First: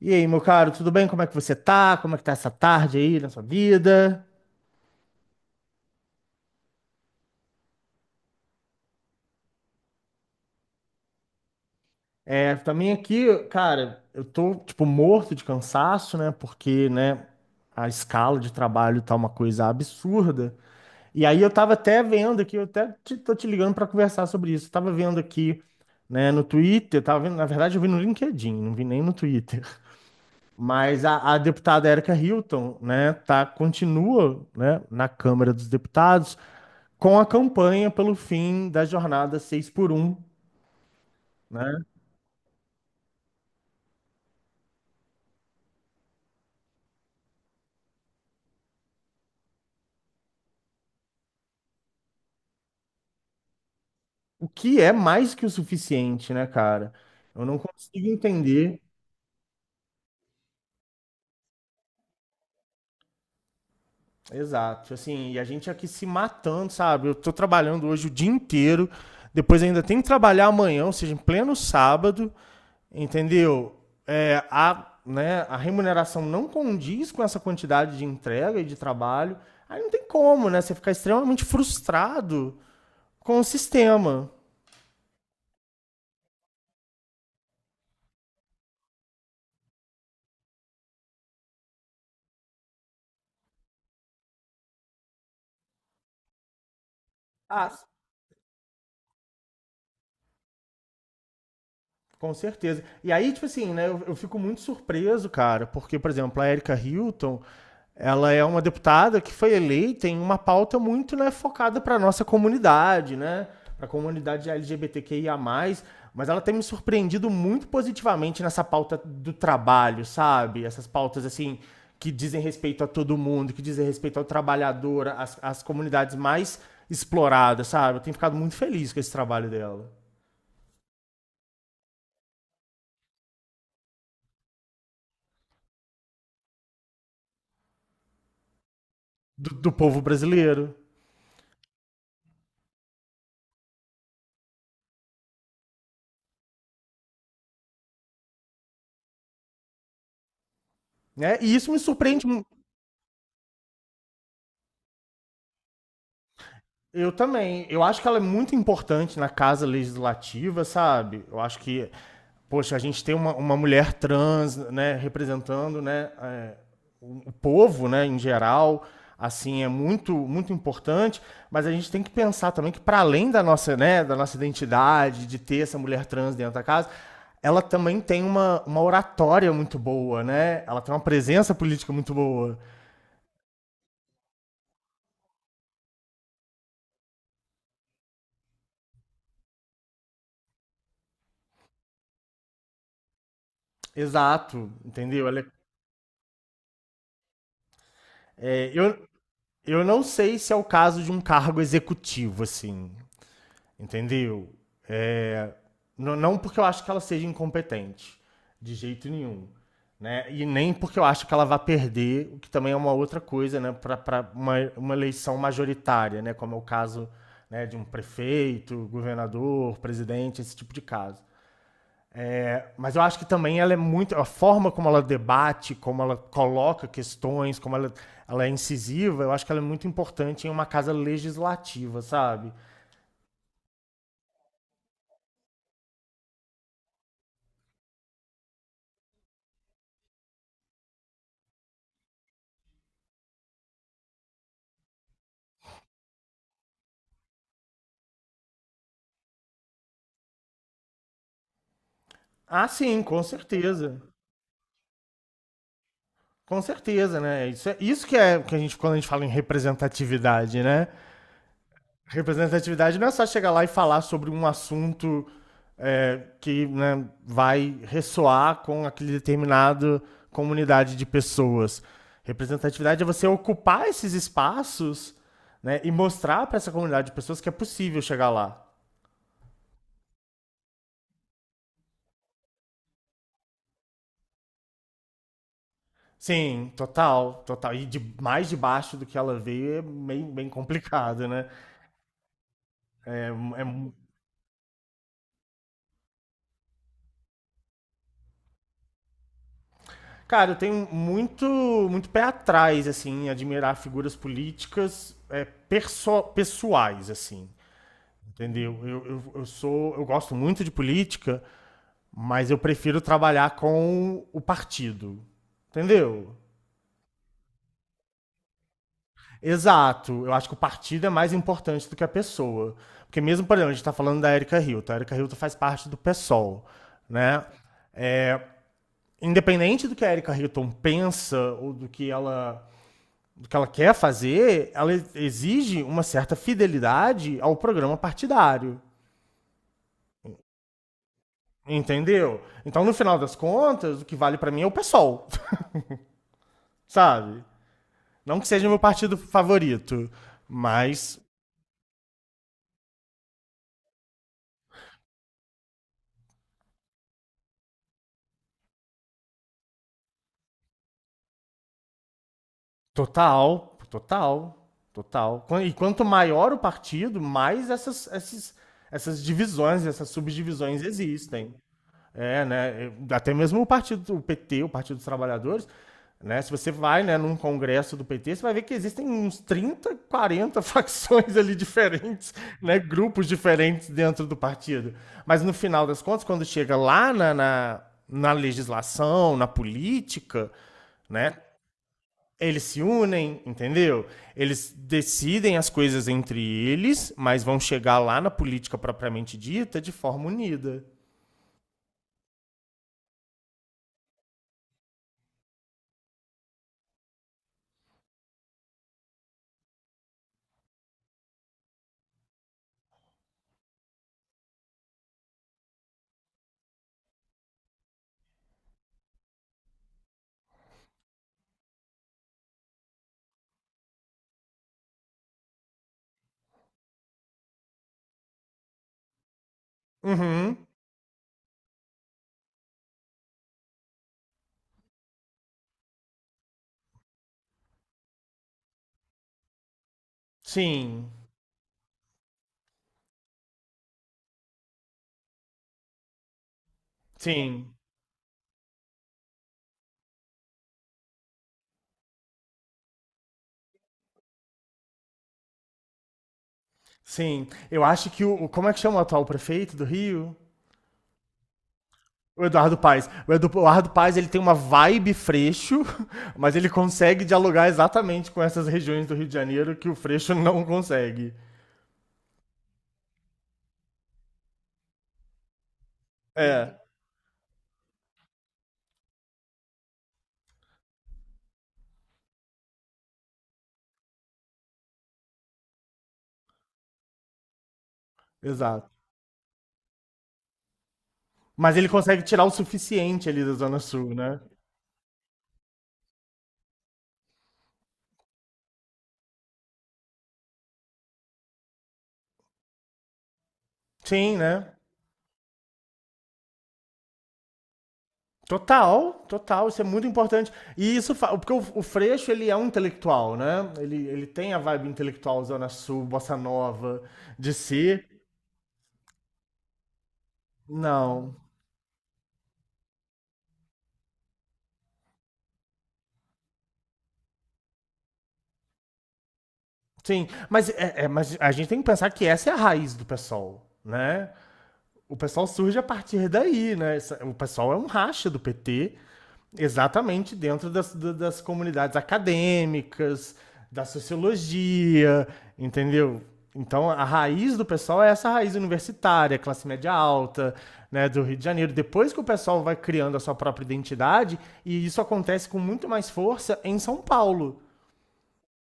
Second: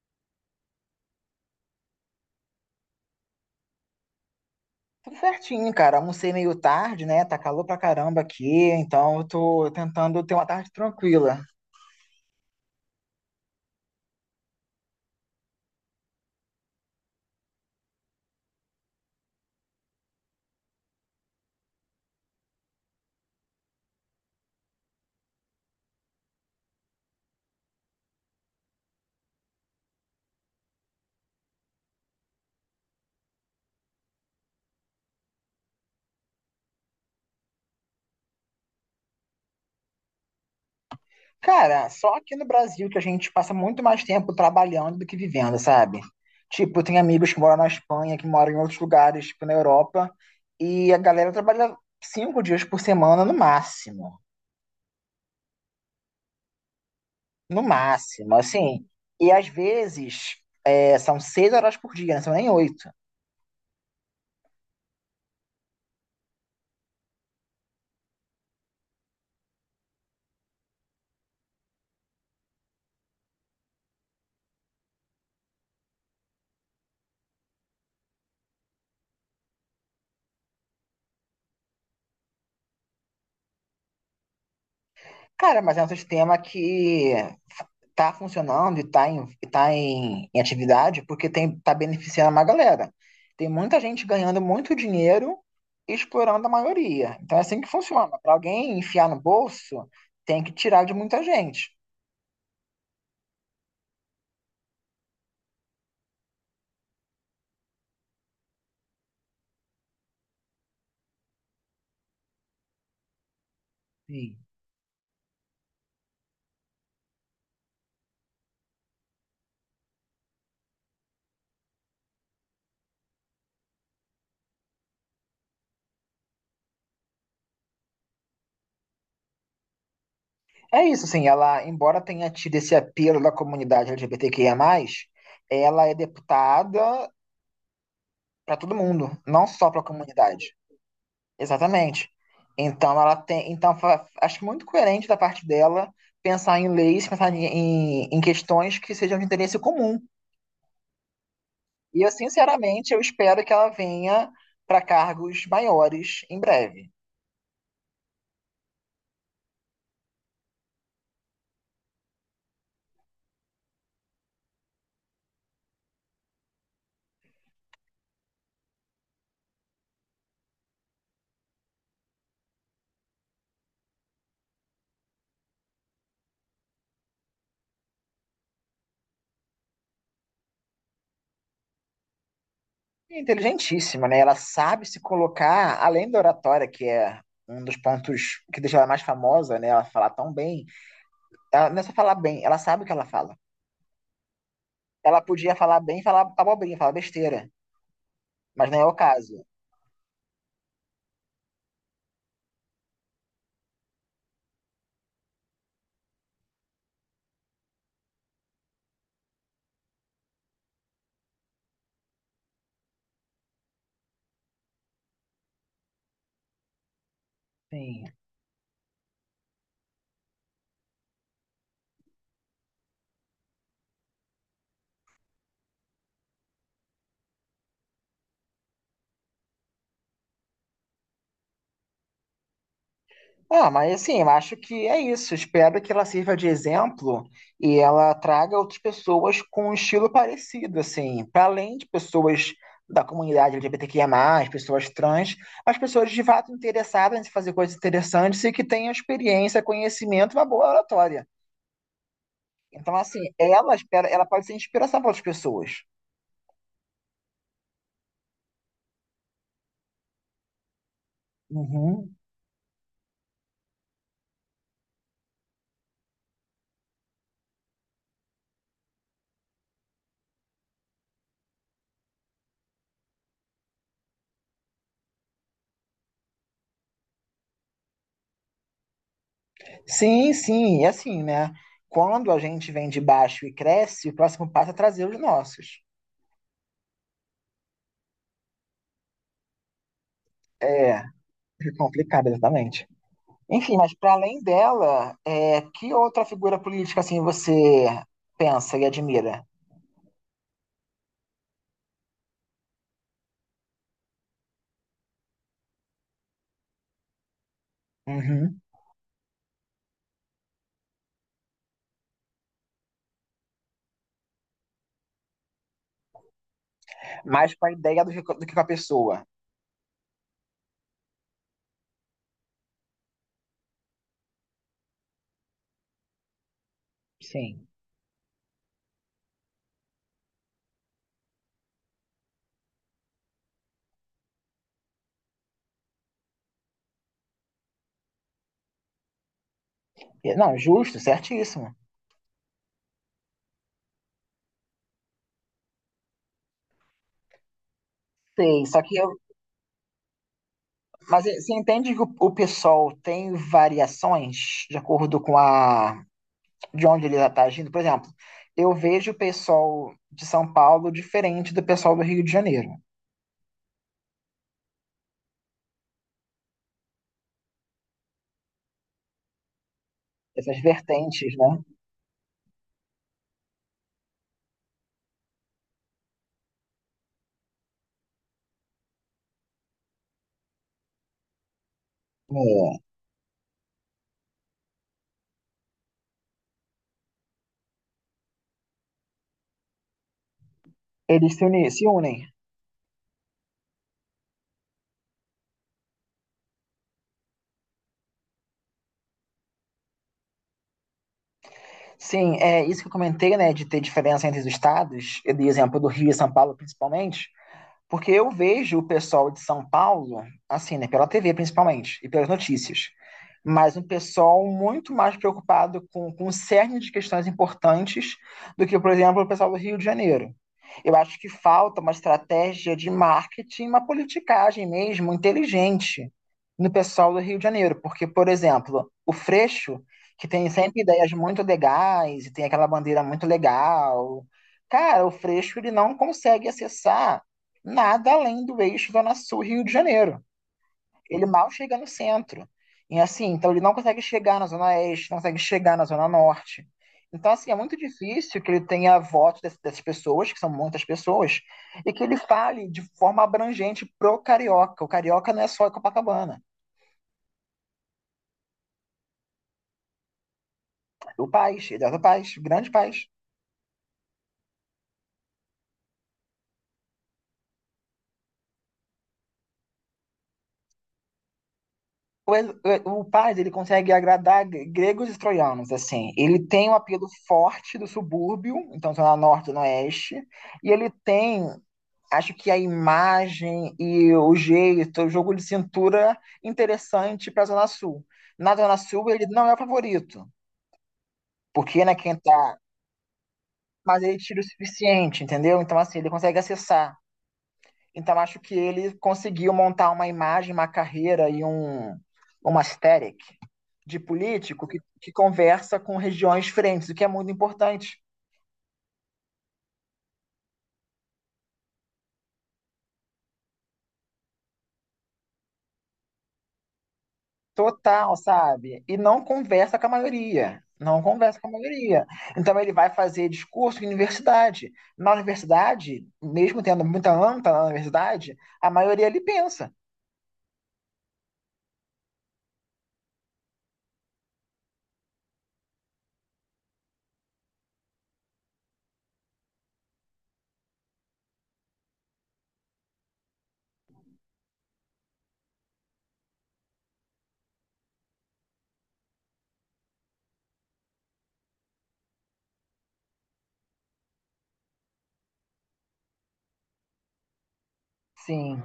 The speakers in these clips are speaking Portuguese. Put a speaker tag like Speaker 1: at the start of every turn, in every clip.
Speaker 1: E aí, meu caro, tudo bem? Como é que você tá? Como é que tá essa tarde aí na sua vida?
Speaker 2: Tudo certinho, cara. Almocei meio tarde, né? Tá calor pra caramba aqui, então eu tô tentando ter uma tarde tranquila.
Speaker 1: É, também aqui, cara, eu tô, tipo, morto de cansaço, né? Porque, né, a escala de trabalho tá uma coisa absurda. E aí eu tava até vendo aqui, tô te ligando pra conversar sobre isso. Eu tava vendo aqui, né, no Twitter, tava vendo, na verdade eu vi no LinkedIn, não vi nem no Twitter. Mas a deputada Erika Hilton, né, tá, continua, né, na Câmara dos Deputados com a campanha pelo fim da jornada 6x1, né?
Speaker 2: Cara, só aqui no Brasil que a gente passa muito mais tempo trabalhando do que vivendo, sabe? Tipo, tem amigos que moram na Espanha, que moram em outros lugares, tipo na Europa, e a galera trabalha 5 dias por semana no máximo.
Speaker 1: O que é mais que o suficiente, né, cara? Eu não
Speaker 2: No
Speaker 1: consigo
Speaker 2: máximo,
Speaker 1: entender.
Speaker 2: assim. E às vezes são 6 horas por dia, não são nem oito.
Speaker 1: Exato. Assim, e a gente aqui se matando, sabe? Eu tô trabalhando hoje o dia inteiro, depois ainda tem que trabalhar amanhã, ou seja, em pleno sábado, entendeu? É, né, a remuneração não condiz com essa quantidade de entrega e de trabalho. Aí não tem como, né? Você ficar extremamente frustrado com o sistema.
Speaker 2: Cara, mas é um sistema que tá funcionando e em atividade porque tem, tá beneficiando uma galera. Tem muita gente ganhando muito dinheiro e explorando a maioria. Então é assim que
Speaker 1: Ah,
Speaker 2: funciona. Para alguém enfiar no bolso, tem que tirar de muita gente.
Speaker 1: com certeza. E aí, tipo assim, né, eu fico muito surpreso, cara, porque, por exemplo, a Erika Hilton, ela é uma deputada que foi eleita em uma pauta muito, né, focada para nossa comunidade, né, para a
Speaker 2: Sim.
Speaker 1: comunidade LGBTQIA+, mas ela tem me surpreendido muito positivamente nessa pauta do trabalho, sabe? Essas pautas, assim, que dizem respeito a todo mundo, que dizem respeito ao trabalhador, às comunidades mais exploradas, sabe? Eu tenho ficado muito feliz com esse trabalho dela,
Speaker 2: É isso, assim, ela, embora tenha tido esse apelo da comunidade LGBTQIA+, ela é deputada para todo mundo, não
Speaker 1: do,
Speaker 2: só
Speaker 1: do
Speaker 2: para a
Speaker 1: povo
Speaker 2: comunidade.
Speaker 1: brasileiro.
Speaker 2: Exatamente. Então ela tem, então acho muito coerente da parte dela pensar em leis, pensar em questões que sejam de interesse comum.
Speaker 1: Né? E isso me
Speaker 2: E eu
Speaker 1: surpreende.
Speaker 2: sinceramente eu espero que ela venha para cargos maiores em breve.
Speaker 1: Eu também. Eu acho que ela é muito importante na casa legislativa, sabe? Eu acho que, poxa, a gente tem uma mulher trans, né, representando, né, o povo, né, em geral, assim, é muito, muito importante. Mas a gente tem que pensar também que para além da nossa, né, da nossa identidade, de ter essa mulher trans dentro da casa, ela também tem uma oratória muito boa, né? Ela tem uma presença política muito boa.
Speaker 2: É inteligentíssima, né? Ela sabe se colocar além da oratória, que é um dos pontos que deixa ela mais famosa, né? Ela fala tão bem. Ela não é só falar bem, ela sabe o que ela fala.
Speaker 1: Exato,
Speaker 2: Ela
Speaker 1: entendeu? Ela é-
Speaker 2: podia falar bem, falar abobrinha, falar besteira,
Speaker 1: é,
Speaker 2: mas não é o caso.
Speaker 1: eu não sei se é o caso de um cargo executivo, assim, entendeu? É, não porque eu acho que ela seja incompetente, de jeito nenhum, né? E nem porque eu acho que ela vai perder, o que também é uma outra coisa, né? Para uma eleição majoritária, né? Como é o caso, né, de um
Speaker 2: Sim.
Speaker 1: prefeito, governador, presidente, esse tipo de caso. É, mas eu acho que também ela é muito. A forma como ela debate, como ela coloca questões, como ela é incisiva, eu acho que ela é muito importante em uma casa legislativa, sabe?
Speaker 2: Ah, mas assim, eu acho que é isso. Espero que ela sirva de exemplo e ela traga outras pessoas com um estilo parecido, assim, para além de pessoas da comunidade LGBTQIA+, pessoas trans, as pessoas de fato interessadas em fazer coisas interessantes e que tenham experiência, conhecimento e uma boa oratória.
Speaker 1: Ah,
Speaker 2: Então,
Speaker 1: sim,
Speaker 2: assim,
Speaker 1: com
Speaker 2: ela
Speaker 1: certeza.
Speaker 2: espera, ela pode ser inspiração para outras pessoas.
Speaker 1: Com certeza, né? Isso, isso que é que a gente, quando a gente fala em representatividade, né?
Speaker 2: Uhum.
Speaker 1: Representatividade não é só chegar lá e falar sobre um assunto que, né, vai ressoar com aquele determinado comunidade de pessoas. Representatividade é você ocupar esses espaços, né, e mostrar para essa comunidade de pessoas que é possível chegar lá.
Speaker 2: Sim, sim, e assim, né? Quando a gente vem de baixo e cresce, o próximo passo é trazer os nossos.
Speaker 1: Sim, total, total. E de mais de baixo do que ela veio é bem, bem
Speaker 2: É.
Speaker 1: complicado, né?
Speaker 2: É complicado, exatamente.
Speaker 1: É, é.
Speaker 2: Enfim, mas para além dela, que outra figura política assim você pensa e admira?
Speaker 1: Cara, eu tenho muito, muito pé atrás, assim, em admirar figuras políticas, pessoais, assim.
Speaker 2: Uhum.
Speaker 1: Entendeu? Eu sou. Eu gosto muito de política, mas eu prefiro trabalhar com o partido. Entendeu?
Speaker 2: Mais com a ideia do que com a pessoa.
Speaker 1: Exato. Eu acho que o partido é mais importante do que a pessoa. Porque mesmo, por exemplo, a gente está falando da Erika Hilton. A Erika Hilton faz parte do PSOL, né?
Speaker 2: Sim.
Speaker 1: É, independente do que a Erika Hilton pensa ou do que ela quer fazer, ela exige uma certa fidelidade ao programa partidário.
Speaker 2: É, não, justo, certíssimo.
Speaker 1: Entendeu? Então, no final das contas, o que vale pra mim é o PSOL, sabe? Não que
Speaker 2: Sei,
Speaker 1: seja meu
Speaker 2: só que eu,
Speaker 1: partido favorito, mas
Speaker 2: mas você entende que o pessoal tem variações de acordo com a de onde ele está agindo? Por exemplo, eu vejo o pessoal de São Paulo diferente do pessoal do Rio de Janeiro.
Speaker 1: total, total, total. E quanto maior o partido, mais essas divisões, essas
Speaker 2: Essas
Speaker 1: subdivisões
Speaker 2: vertentes,
Speaker 1: existem.
Speaker 2: né?
Speaker 1: É, né? Até mesmo o partido, o PT, o Partido dos Trabalhadores, né? Se você vai, né, num congresso do PT, você vai ver que existem uns 30, 40 facções ali diferentes, né,
Speaker 2: É.
Speaker 1: grupos diferentes dentro do partido. Mas no final das contas, quando chega lá na legislação, na política,
Speaker 2: Eles
Speaker 1: né,
Speaker 2: se uni- se unem.
Speaker 1: eles se unem, entendeu? Eles decidem as coisas entre eles, mas vão chegar lá na política propriamente dita de forma unida.
Speaker 2: Sim, é isso que eu comentei, né, de ter diferença entre os estados, de exemplo do Rio e São Paulo, principalmente. Porque eu vejo o pessoal de São Paulo, assim, né, pela TV principalmente, e pelas notícias, mas um pessoal muito mais preocupado com o cerne de questões importantes do que, por exemplo, o pessoal do Rio de Janeiro. Eu acho que falta uma estratégia de marketing, uma politicagem mesmo inteligente no pessoal do Rio de Janeiro, porque, por exemplo, o Freixo, que tem
Speaker 1: Uhum.
Speaker 2: sempre ideias muito legais e tem aquela bandeira muito legal, cara, o Freixo ele não consegue acessar nada além do eixo Zona Sul Rio de Janeiro.
Speaker 1: Sim,
Speaker 2: Ele mal chega no centro. E assim, então ele não consegue chegar na Zona Oeste, não consegue chegar na Zona Norte. Então, assim, é
Speaker 1: Sim,
Speaker 2: muito difícil que ele tenha voto dessas, pessoas, que são muitas pessoas, e que ele fale de forma abrangente pro carioca. O carioca não é só Copacabana.
Speaker 1: sim. Eu acho que o. o- Como é que chama o atual prefeito do Rio?
Speaker 2: O Paz, ele é do Paz,
Speaker 1: O
Speaker 2: grande
Speaker 1: Eduardo
Speaker 2: Paz.
Speaker 1: Paes. O Eduardo Paes ele tem uma vibe freixo, mas ele consegue dialogar exatamente com essas regiões do Rio de Janeiro que o freixo não consegue.
Speaker 2: O, o Paz, ele consegue agradar gregos e troianos, assim. Ele tem um
Speaker 1: É,
Speaker 2: apelo forte do subúrbio, então Zona Norte, Zona Oeste, e ele tem. Acho que a imagem e o jeito, o jogo de cintura interessante para a Zona Sul. Na Zona
Speaker 1: exato.
Speaker 2: Sul, ele não é o favorito,
Speaker 1: Mas
Speaker 2: porque
Speaker 1: ele
Speaker 2: né, quem
Speaker 1: consegue tirar o
Speaker 2: tá.
Speaker 1: suficiente ali da Zona
Speaker 2: Mas
Speaker 1: Sul,
Speaker 2: ele
Speaker 1: né?
Speaker 2: tira o suficiente, entendeu? Então, assim, ele consegue acessar. Então, acho que ele conseguiu montar uma imagem, uma carreira e uma aesthetic de
Speaker 1: Sim,
Speaker 2: político
Speaker 1: né?
Speaker 2: que conversa com regiões diferentes, o que é muito importante.
Speaker 1: Total, total, isso é muito importante. E isso, porque o Freixo, ele é um intelectual, né? Ele tem a vibe intelectual Zona Sul, Bossa Nova, de si.
Speaker 2: Total, sabe? E não conversa com a maioria. Não
Speaker 1: Não.
Speaker 2: conversa com a maioria. Então ele vai fazer discurso em universidade. Na universidade, mesmo tendo muita anta na universidade, a maioria ele pensa.
Speaker 1: Sim, mas, mas a gente tem que pensar que essa é a raiz do PSOL, né? O PSOL surge a partir daí, né? O PSOL é um racha do PT, exatamente dentro das, das comunidades acadêmicas, da sociologia, entendeu? Então, a raiz do PSOL é essa raiz universitária, classe média alta, né, do Rio de Janeiro. Depois que o pessoal vai criando a sua própria identidade, e isso acontece com muito mais força em São Paulo,
Speaker 2: Sim.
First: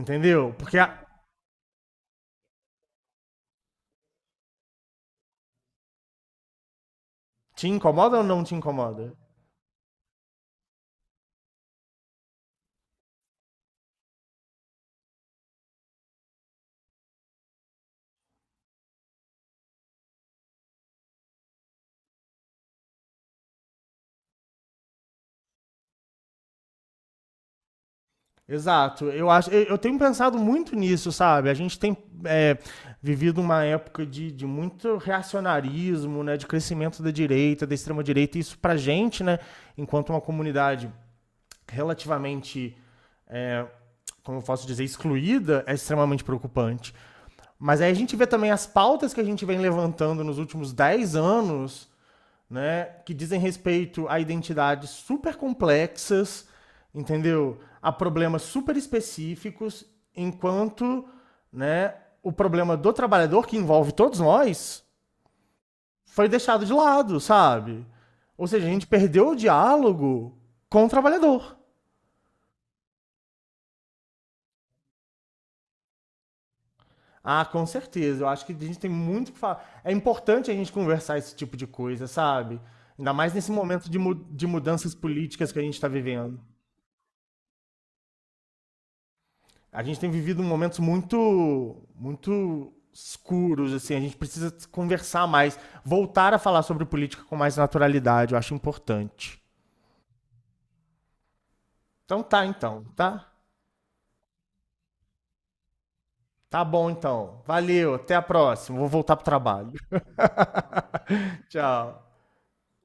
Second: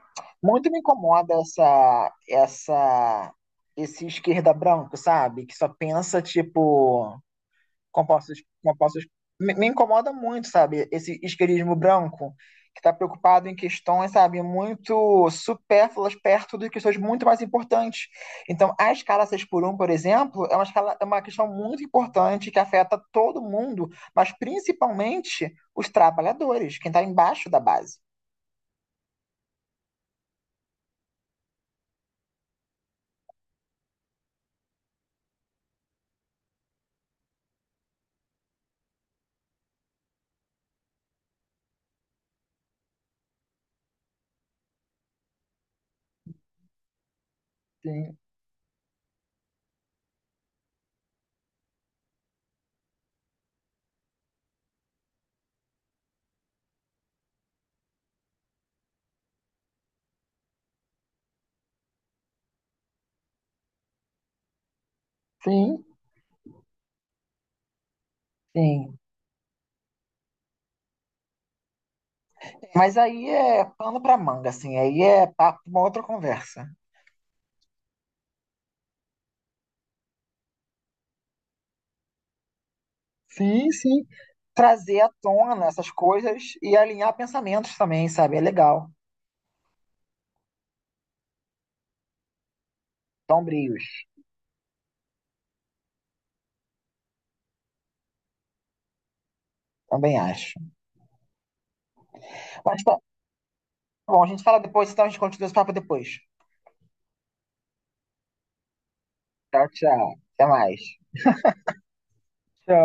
Speaker 1: entendeu?
Speaker 2: Muito me incomoda esse esquerda branco, sabe? Que só pensa, tipo,
Speaker 1: Te incomoda ou
Speaker 2: compostos,
Speaker 1: não te
Speaker 2: compostos
Speaker 1: incomoda?
Speaker 2: me incomoda muito, sabe? Esse isqueirismo branco que está preocupado em questões, sabe, muito supérfluas perto de questões muito mais importantes. Então, a escala 6x1, por exemplo, é uma questão muito importante que afeta todo mundo, mas principalmente os trabalhadores, quem está embaixo da base.
Speaker 1: Exato. Eu acho, eu tenho pensado muito nisso, sabe? A gente tem é, vivido uma época de, muito reacionarismo, né? De crescimento da direita, da extrema direita. Isso pra gente, né? Enquanto uma comunidade relativamente, é, como eu posso dizer, excluída, é extremamente preocupante. Mas aí a gente
Speaker 2: Sim,
Speaker 1: vê também as pautas que a gente vem levantando nos últimos 10 anos, né? Que dizem respeito a identidades super complexas, entendeu? A problemas super específicos, enquanto, né? O problema do trabalhador que envolve todos nós
Speaker 2: sim,
Speaker 1: foi deixado de lado, sabe? Ou seja, a gente
Speaker 2: sim.
Speaker 1: perdeu o diálogo com o trabalhador.
Speaker 2: Mas aí é pano para manga, assim, aí é papo, uma outra conversa.
Speaker 1: Ah, com certeza. Eu acho que a gente tem muito que falar. É importante a gente conversar esse tipo de coisa, sabe? Ainda mais nesse
Speaker 2: Sim,
Speaker 1: momento de,
Speaker 2: sim.
Speaker 1: mu de mudanças
Speaker 2: Trazer à
Speaker 1: políticas que a
Speaker 2: tona
Speaker 1: gente está
Speaker 2: essas
Speaker 1: vivendo.
Speaker 2: coisas e alinhar pensamentos também, sabe? É legal.
Speaker 1: A gente tem vivido momentos muito, muito escuros,
Speaker 2: Sombrios,
Speaker 1: assim. A gente precisa conversar mais, voltar a falar sobre política com mais naturalidade. Eu acho importante.
Speaker 2: também acho.
Speaker 1: Então tá,
Speaker 2: Mas
Speaker 1: então,
Speaker 2: tá
Speaker 1: tá?
Speaker 2: bom, a gente fala depois, então a gente continua esse papo depois.
Speaker 1: Tá bom, então. Valeu, até a próxima. Vou voltar pro
Speaker 2: Tchau,
Speaker 1: trabalho.
Speaker 2: tchau. Até mais.
Speaker 1: Tchau.
Speaker 2: Tchau.